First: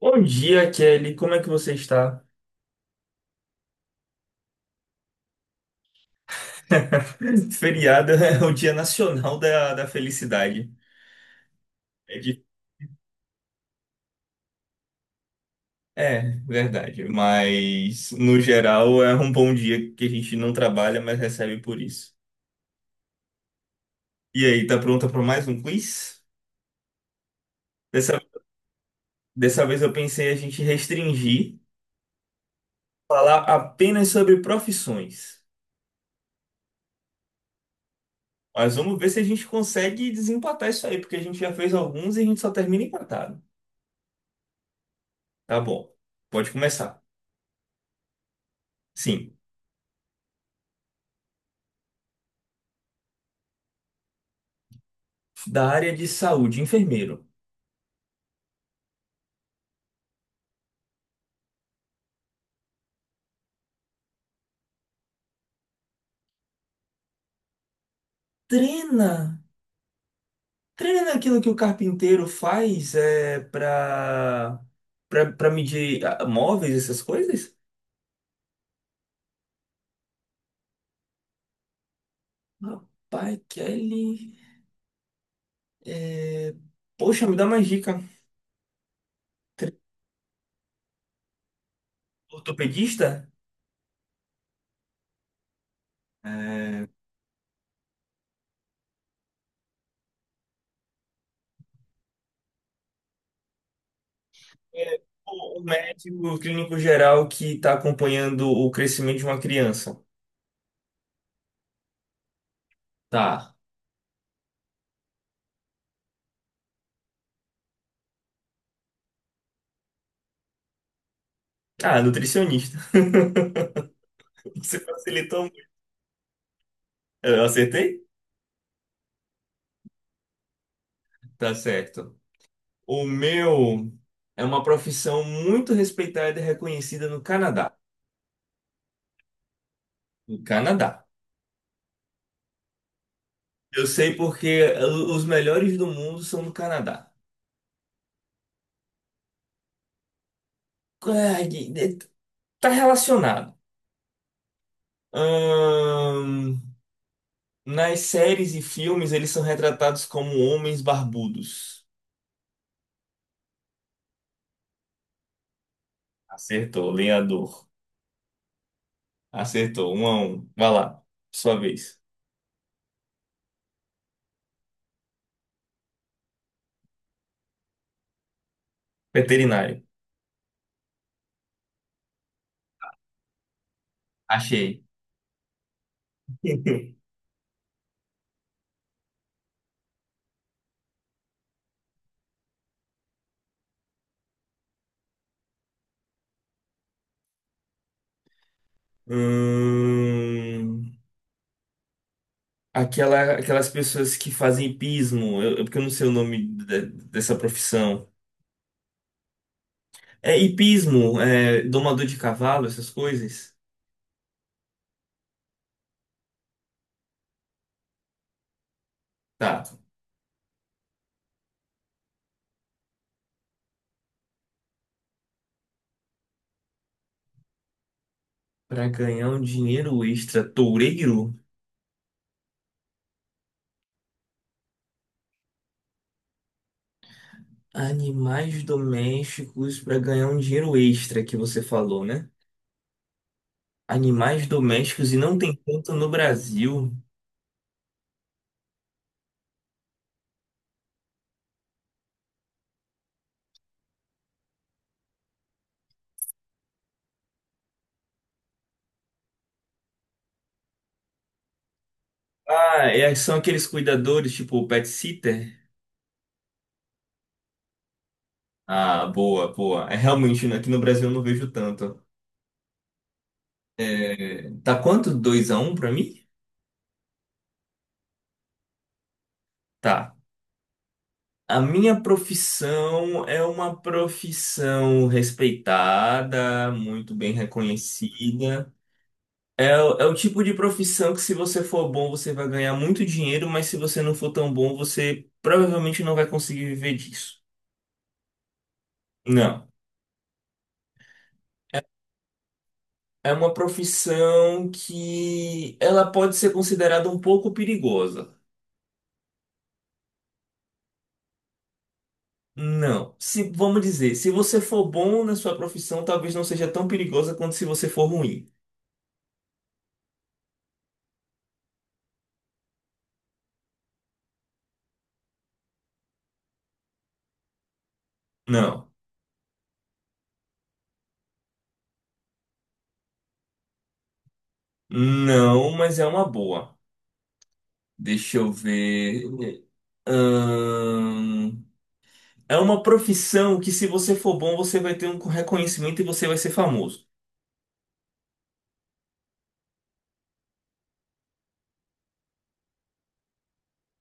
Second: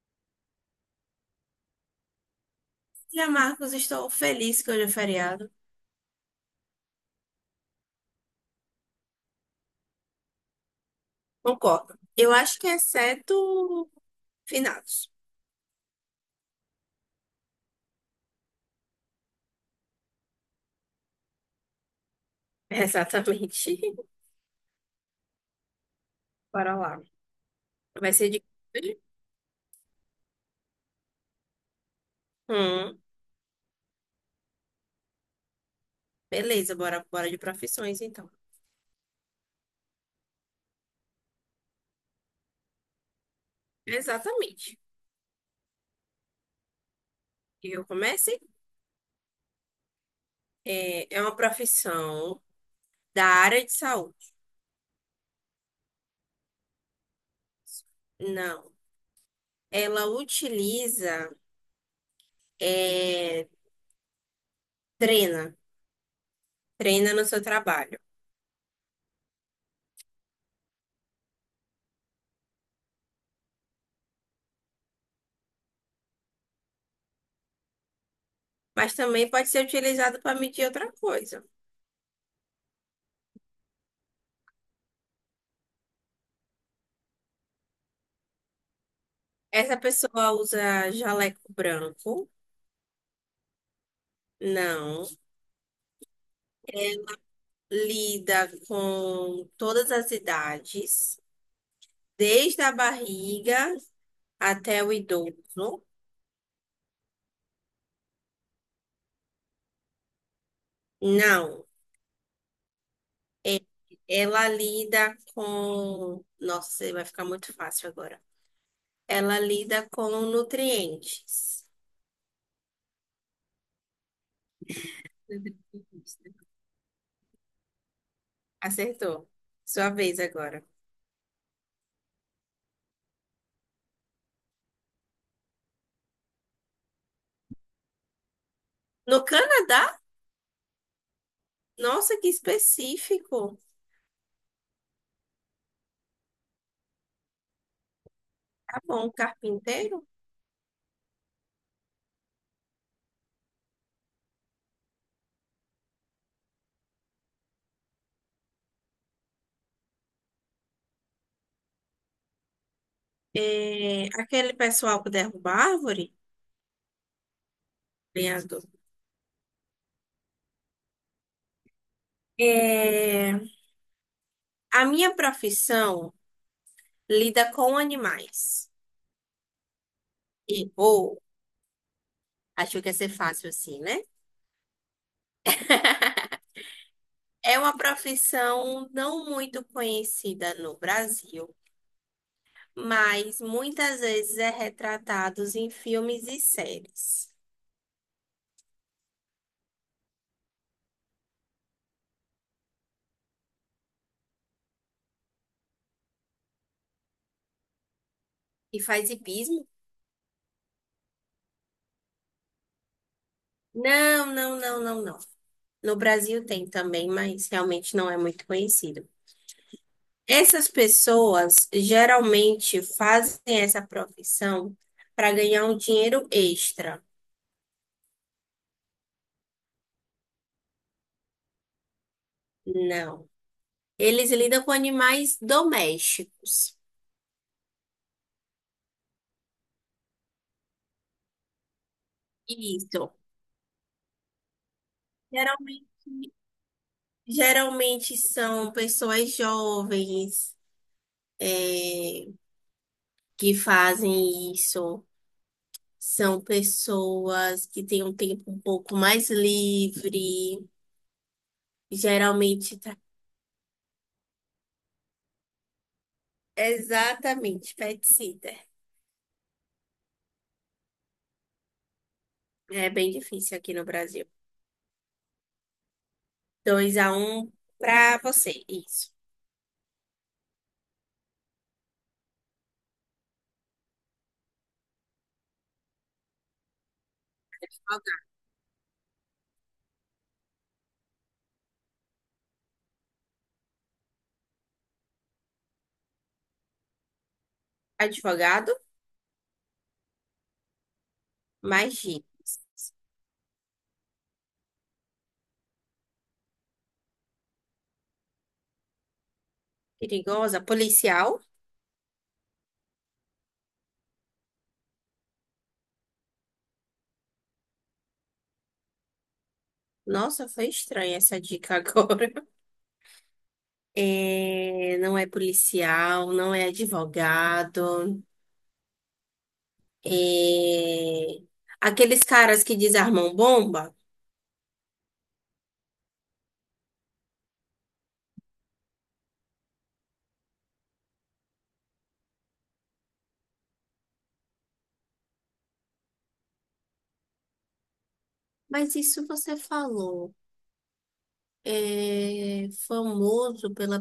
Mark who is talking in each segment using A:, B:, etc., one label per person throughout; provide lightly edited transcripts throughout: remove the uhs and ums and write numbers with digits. A: Bom dia, Kelly. Como é que você está?
B: Dia Marcos, estou feliz que hoje é feriado.
A: Feriado é o Dia Nacional da Felicidade.
B: Concordo.
A: É,
B: Eu acho que exceto finados.
A: é, verdade. Mas, no geral, é um bom dia que a gente não trabalha, mas recebe por isso.
B: Exatamente.
A: E aí, tá pronta para mais um quiz?
B: Bora lá. Vai
A: Dessa,
B: ser de. Hoje?
A: dessa vez eu pensei a gente restringir,
B: Hum,
A: falar apenas sobre profissões.
B: beleza, bora, bora de profissões então.
A: Mas vamos ver se a gente consegue desempatar isso aí, porque a gente já fez alguns e a gente só termina empatado.
B: Exatamente.
A: Tá bom. Pode começar.
B: Eu comecei.
A: Sim.
B: É uma profissão da área de saúde.
A: Da área de saúde, enfermeiro,
B: Não. Ela utiliza, é, treina, treina no seu trabalho.
A: treina, treina naquilo que o carpinteiro faz é, para medir móveis, essas coisas?
B: Mas também pode ser utilizado para medir outra coisa.
A: Rapaz, Kelly, é, poxa, me dá mais dica. Tre-
B: Essa pessoa usa jaleco branco.
A: Ortopedista?
B: Não,
A: É,
B: lida com todas as idades, desde a barriga até o
A: é, o
B: idoso.
A: médico clínico geral que está acompanhando o crescimento de uma criança.
B: Não,
A: Tá.
B: ela lida com. Nossa, vai ficar muito fácil agora. Ela lida com nutrientes.
A: Ah, nutricionista. Você facilitou muito.
B: Nutrientes, né?
A: Eu acertei?
B: Acertou. Sua vez agora.
A: Tá certo. O meu é uma profissão muito respeitada e reconhecida no Canadá.
B: No Canadá?
A: No Canadá.
B: Nossa, que específico.
A: Eu sei porque os melhores do mundo são do Canadá.
B: Tá bom, um carpinteiro?
A: Ah, tá relacionado. Ahn, Nas séries e filmes, eles são retratados como homens barbudos.
B: É, aquele pessoal que derruba árvore?
A: Acertou, lenhador.
B: Lenhador.
A: Acertou, 1-1. Vai lá, sua vez.
B: É, A minha profissão lida com animais.
A: Veterinário.
B: E, ou, acho que ia ser fácil assim, né?
A: Achei.
B: É uma profissão não muito conhecida no Brasil, mas muitas vezes é retratados em filmes e séries.
A: Hum, aquelas pessoas que fazem hipismo, porque eu não sei o nome dessa profissão.
B: E faz hipismo?
A: É hipismo, é domador de cavalo, essas coisas.
B: Não, não, não, não, não. No Brasil tem também, mas realmente não é muito conhecido.
A: Tá.
B: Essas pessoas geralmente fazem essa profissão para ganhar um dinheiro extra.
A: Pra ganhar um dinheiro extra, toureiro?
B: Não. Eles lidam com animais domésticos.
A: Animais domésticos para ganhar um dinheiro extra que você falou, né?
B: Isso.
A: Animais domésticos e não tem tanto
B: Geralmente,
A: no Brasil.
B: geralmente são pessoas jovens, é, que fazem isso. São pessoas que têm um tempo um pouco mais livre. Geralmente,
A: Ah,
B: tá...
A: é, são aqueles cuidadores, tipo o pet sitter?
B: Exatamente, pet sitter.
A: Ah, boa, boa. É realmente, né, aqui no Brasil eu não vejo tanto.
B: É bem difícil aqui no Brasil.
A: É, tá quanto? 2-1 pra mim?
B: 2 a um para você, isso.
A: Tá. A minha profissão é uma profissão respeitada, muito bem reconhecida. É o tipo de profissão que, se você for bom, você vai ganhar muito dinheiro, mas se você não for tão bom, você provavelmente não vai conseguir viver disso.
B: Advogado,
A: Não.
B: magia,
A: É uma profissão que ela pode ser considerada um pouco perigosa.
B: perigosa, policial.
A: Não. Se, vamos dizer, se você for bom na sua profissão, talvez não seja tão perigosa quanto se você for ruim.
B: Nossa, foi estranha essa dica agora. É, não é policial, não é advogado.
A: Não.
B: é, Aqueles caras que desarmam bomba.
A: Não, mas é uma boa. Deixa eu ver. Ahn, É uma profissão que, se você for bom, você vai ter um reconhecimento e você vai ser famoso.
B: Mas isso você falou. É famoso pela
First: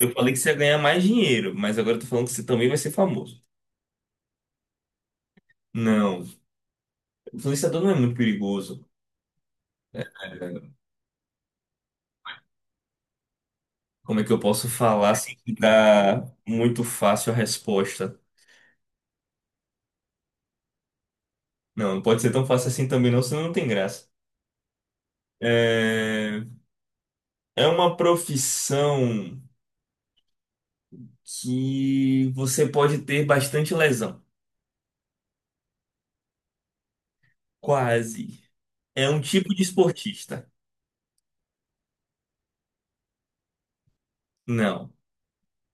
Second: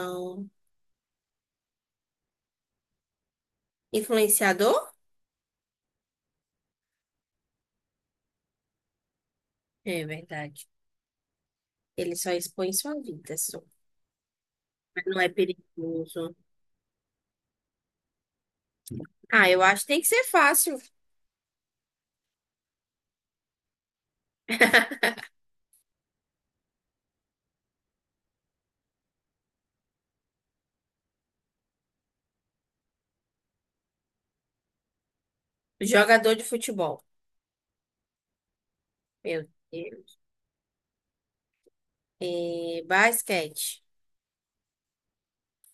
A: Eu falei que você ia ganhar mais dinheiro, mas agora eu tô falando que você também vai ser famoso.
B: Influenciador?
A: Não, influenciador não é muito perigoso.
B: É
A: É,
B: verdade. Ele só expõe sua vida, só.
A: Como é que eu posso
B: Mas
A: falar
B: não é
A: sem que dá
B: perigoso.
A: muito fácil a resposta?
B: Ah, eu acho que tem que ser fácil.
A: Não, não pode ser tão fácil assim também, não, senão não tem graça. É, É uma profissão que você pode ter bastante lesão.
B: Jogador de futebol.
A: Quase. É um
B: Meu
A: tipo de
B: Deus.
A: esportista.
B: É, basquete.
A: Não.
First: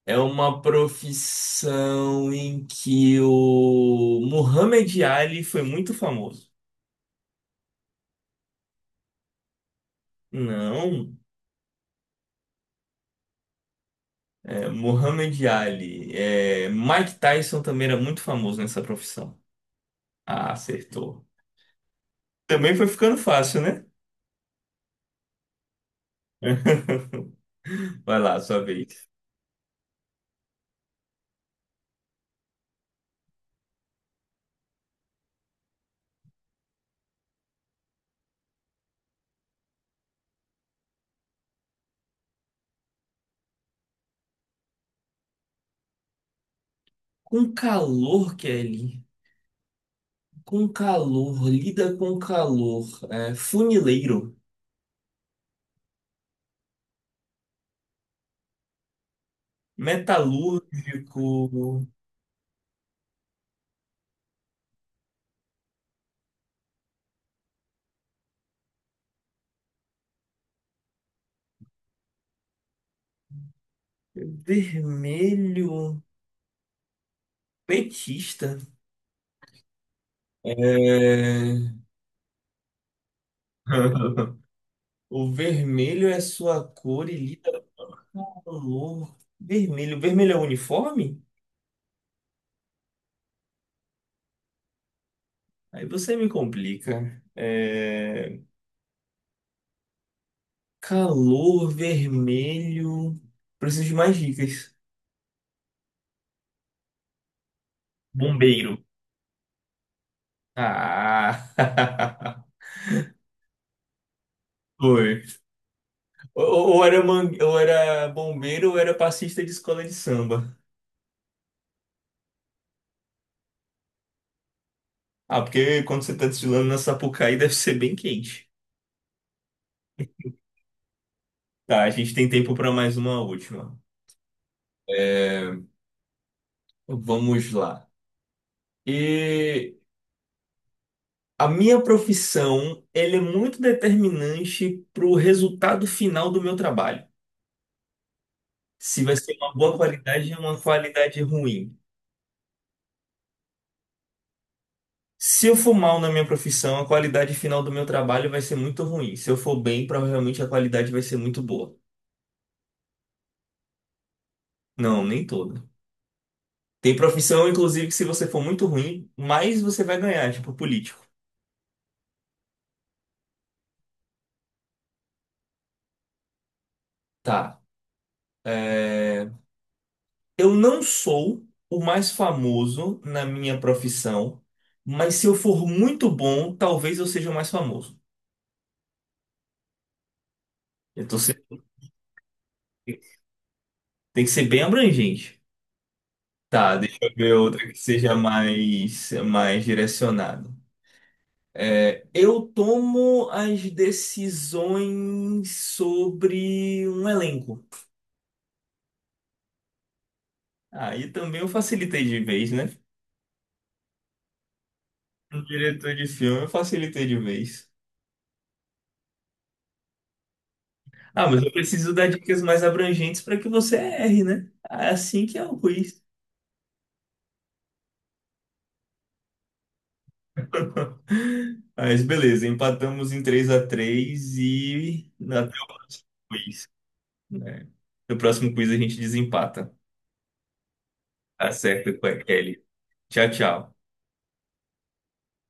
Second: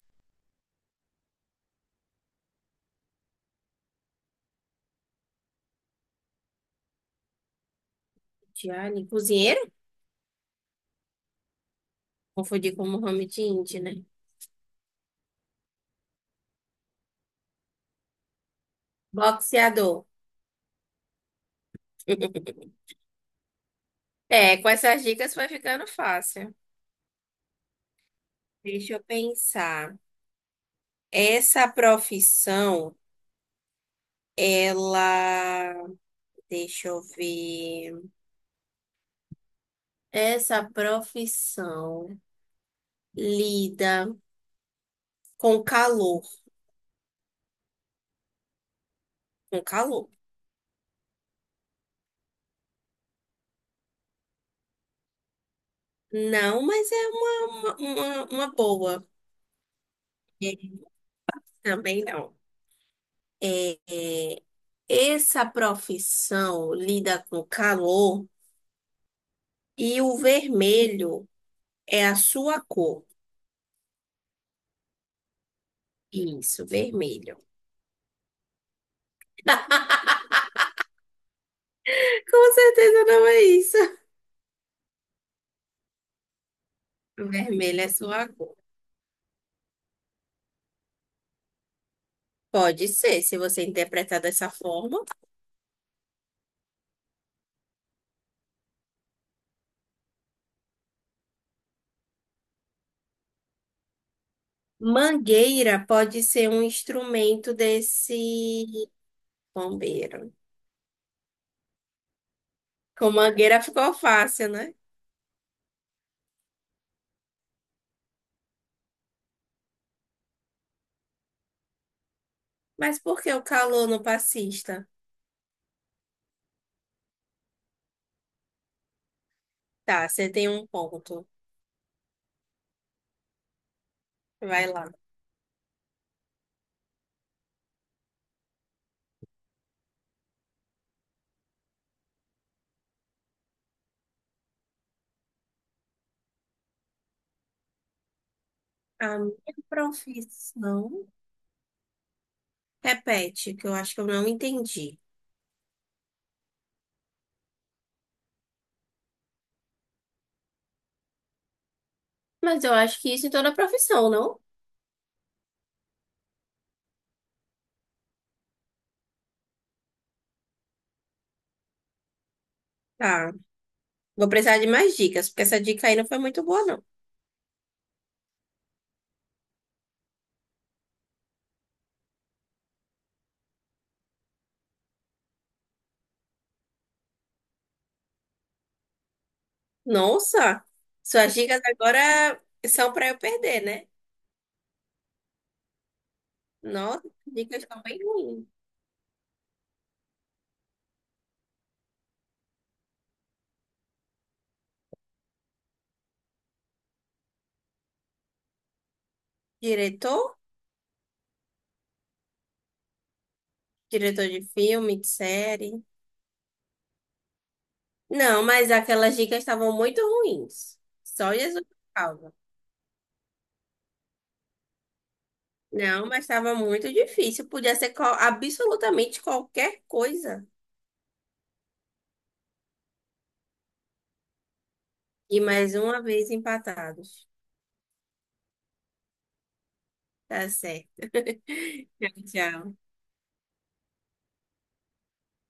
A: É uma profissão em que o Muhammad Ali foi muito famoso.
B: Tiane, cozinheiro?
A: Não,
B: Confundi com Mohamed Indy, né?
A: Muhammad Ali. É, Mike Tyson também era muito famoso nessa profissão.
B: Boxeador.
A: Ah, acertou. Também foi ficando fácil, né?
B: É, com essas dicas vai ficando fácil.
A: Vai lá, sua
B: Deixa eu
A: vez.
B: pensar. Essa profissão, ela. Deixa eu ver. Essa profissão lida com calor.
A: Com o calor, Kelly.
B: Com calor.
A: Com calor, lida com calor. Funileiro,
B: Não, mas é uma, uma boa. É,
A: metalúrgico,
B: também não. É, essa profissão lida com calor e o vermelho. É a sua cor.
A: vermelho,
B: Isso, vermelho.
A: petista. É,
B: Com certeza não é isso.
A: O vermelho é sua cor e lida
B: Vermelho é sua
A: com
B: cor.
A: calor. Vermelho, vermelho é uniforme?
B: Pode ser, se você interpretar dessa forma.
A: Aí você me complica. Calor, vermelho. Preciso de mais dicas.
B: Mangueira pode ser um instrumento desse
A: Bombeiro.
B: bombeiro.
A: Ah,
B: Com mangueira ficou fácil, né?
A: foi. Ou era bombeiro ou era passista de escola de samba.
B: Mas por que o calor no passista?
A: Ah, porque quando você tá desfilando na Sapucaí deve ser bem quente.
B: Tá, você tem um ponto.
A: Tá, a gente tem tempo para mais uma última.
B: Vai lá.
A: É, Vamos lá. E a minha profissão, ela é muito determinante para o resultado final do meu trabalho. Se vai
B: A minha
A: ser uma boa qualidade ou uma
B: profissão.
A: qualidade ruim.
B: Repete, que eu acho que eu não entendi.
A: Se eu for mal na minha profissão, a qualidade final do meu trabalho vai ser muito ruim. Se eu for bem, provavelmente a qualidade vai ser muito boa.
B: Mas eu acho que isso em toda profissão, não?
A: Não, nem toda. Tem profissão, inclusive, que se você for muito ruim, mais você vai ganhar, tipo político.
B: Tá. Vou precisar de mais dicas, porque essa dica aí não foi muito boa, não.
A: Tá. É, Eu não sou o mais famoso na minha profissão, mas se eu for muito bom, talvez eu seja o mais famoso.
B: Nossa,
A: Eu tô
B: suas dicas
A: sendo-
B: agora são para eu perder, né?
A: Tem que ser bem abrangente. Tá, deixa
B: Nossa,
A: eu ver
B: as dicas
A: outra que
B: estão bem
A: seja
B: ruins.
A: mais direcionado. Eu tomo as decisões sobre um elenco.
B: Diretor?
A: Aí também eu facilitei de vez, né?
B: Diretor de filme, de
A: Um
B: série.
A: diretor de filme, eu facilitei de vez.
B: Não, mas aquelas dicas estavam muito ruins.
A: Ah,
B: Só
A: mas eu
B: Jesus
A: preciso dar
B: salva.
A: dicas mais abrangentes para que você erre, né? Assim que é o quiz.
B: Não, mas estava muito difícil. Podia ser qual- absolutamente qualquer coisa.
A: Mas beleza, empatamos em 3-3 e
B: E
A: até o
B: mais uma
A: próximo
B: vez
A: quiz,
B: empatados.
A: né? No próximo quiz a gente desempata.
B: Tá certo.
A: Tá certo com a
B: Tchau,
A: Kelly.
B: tchau.
A: Tchau, tchau.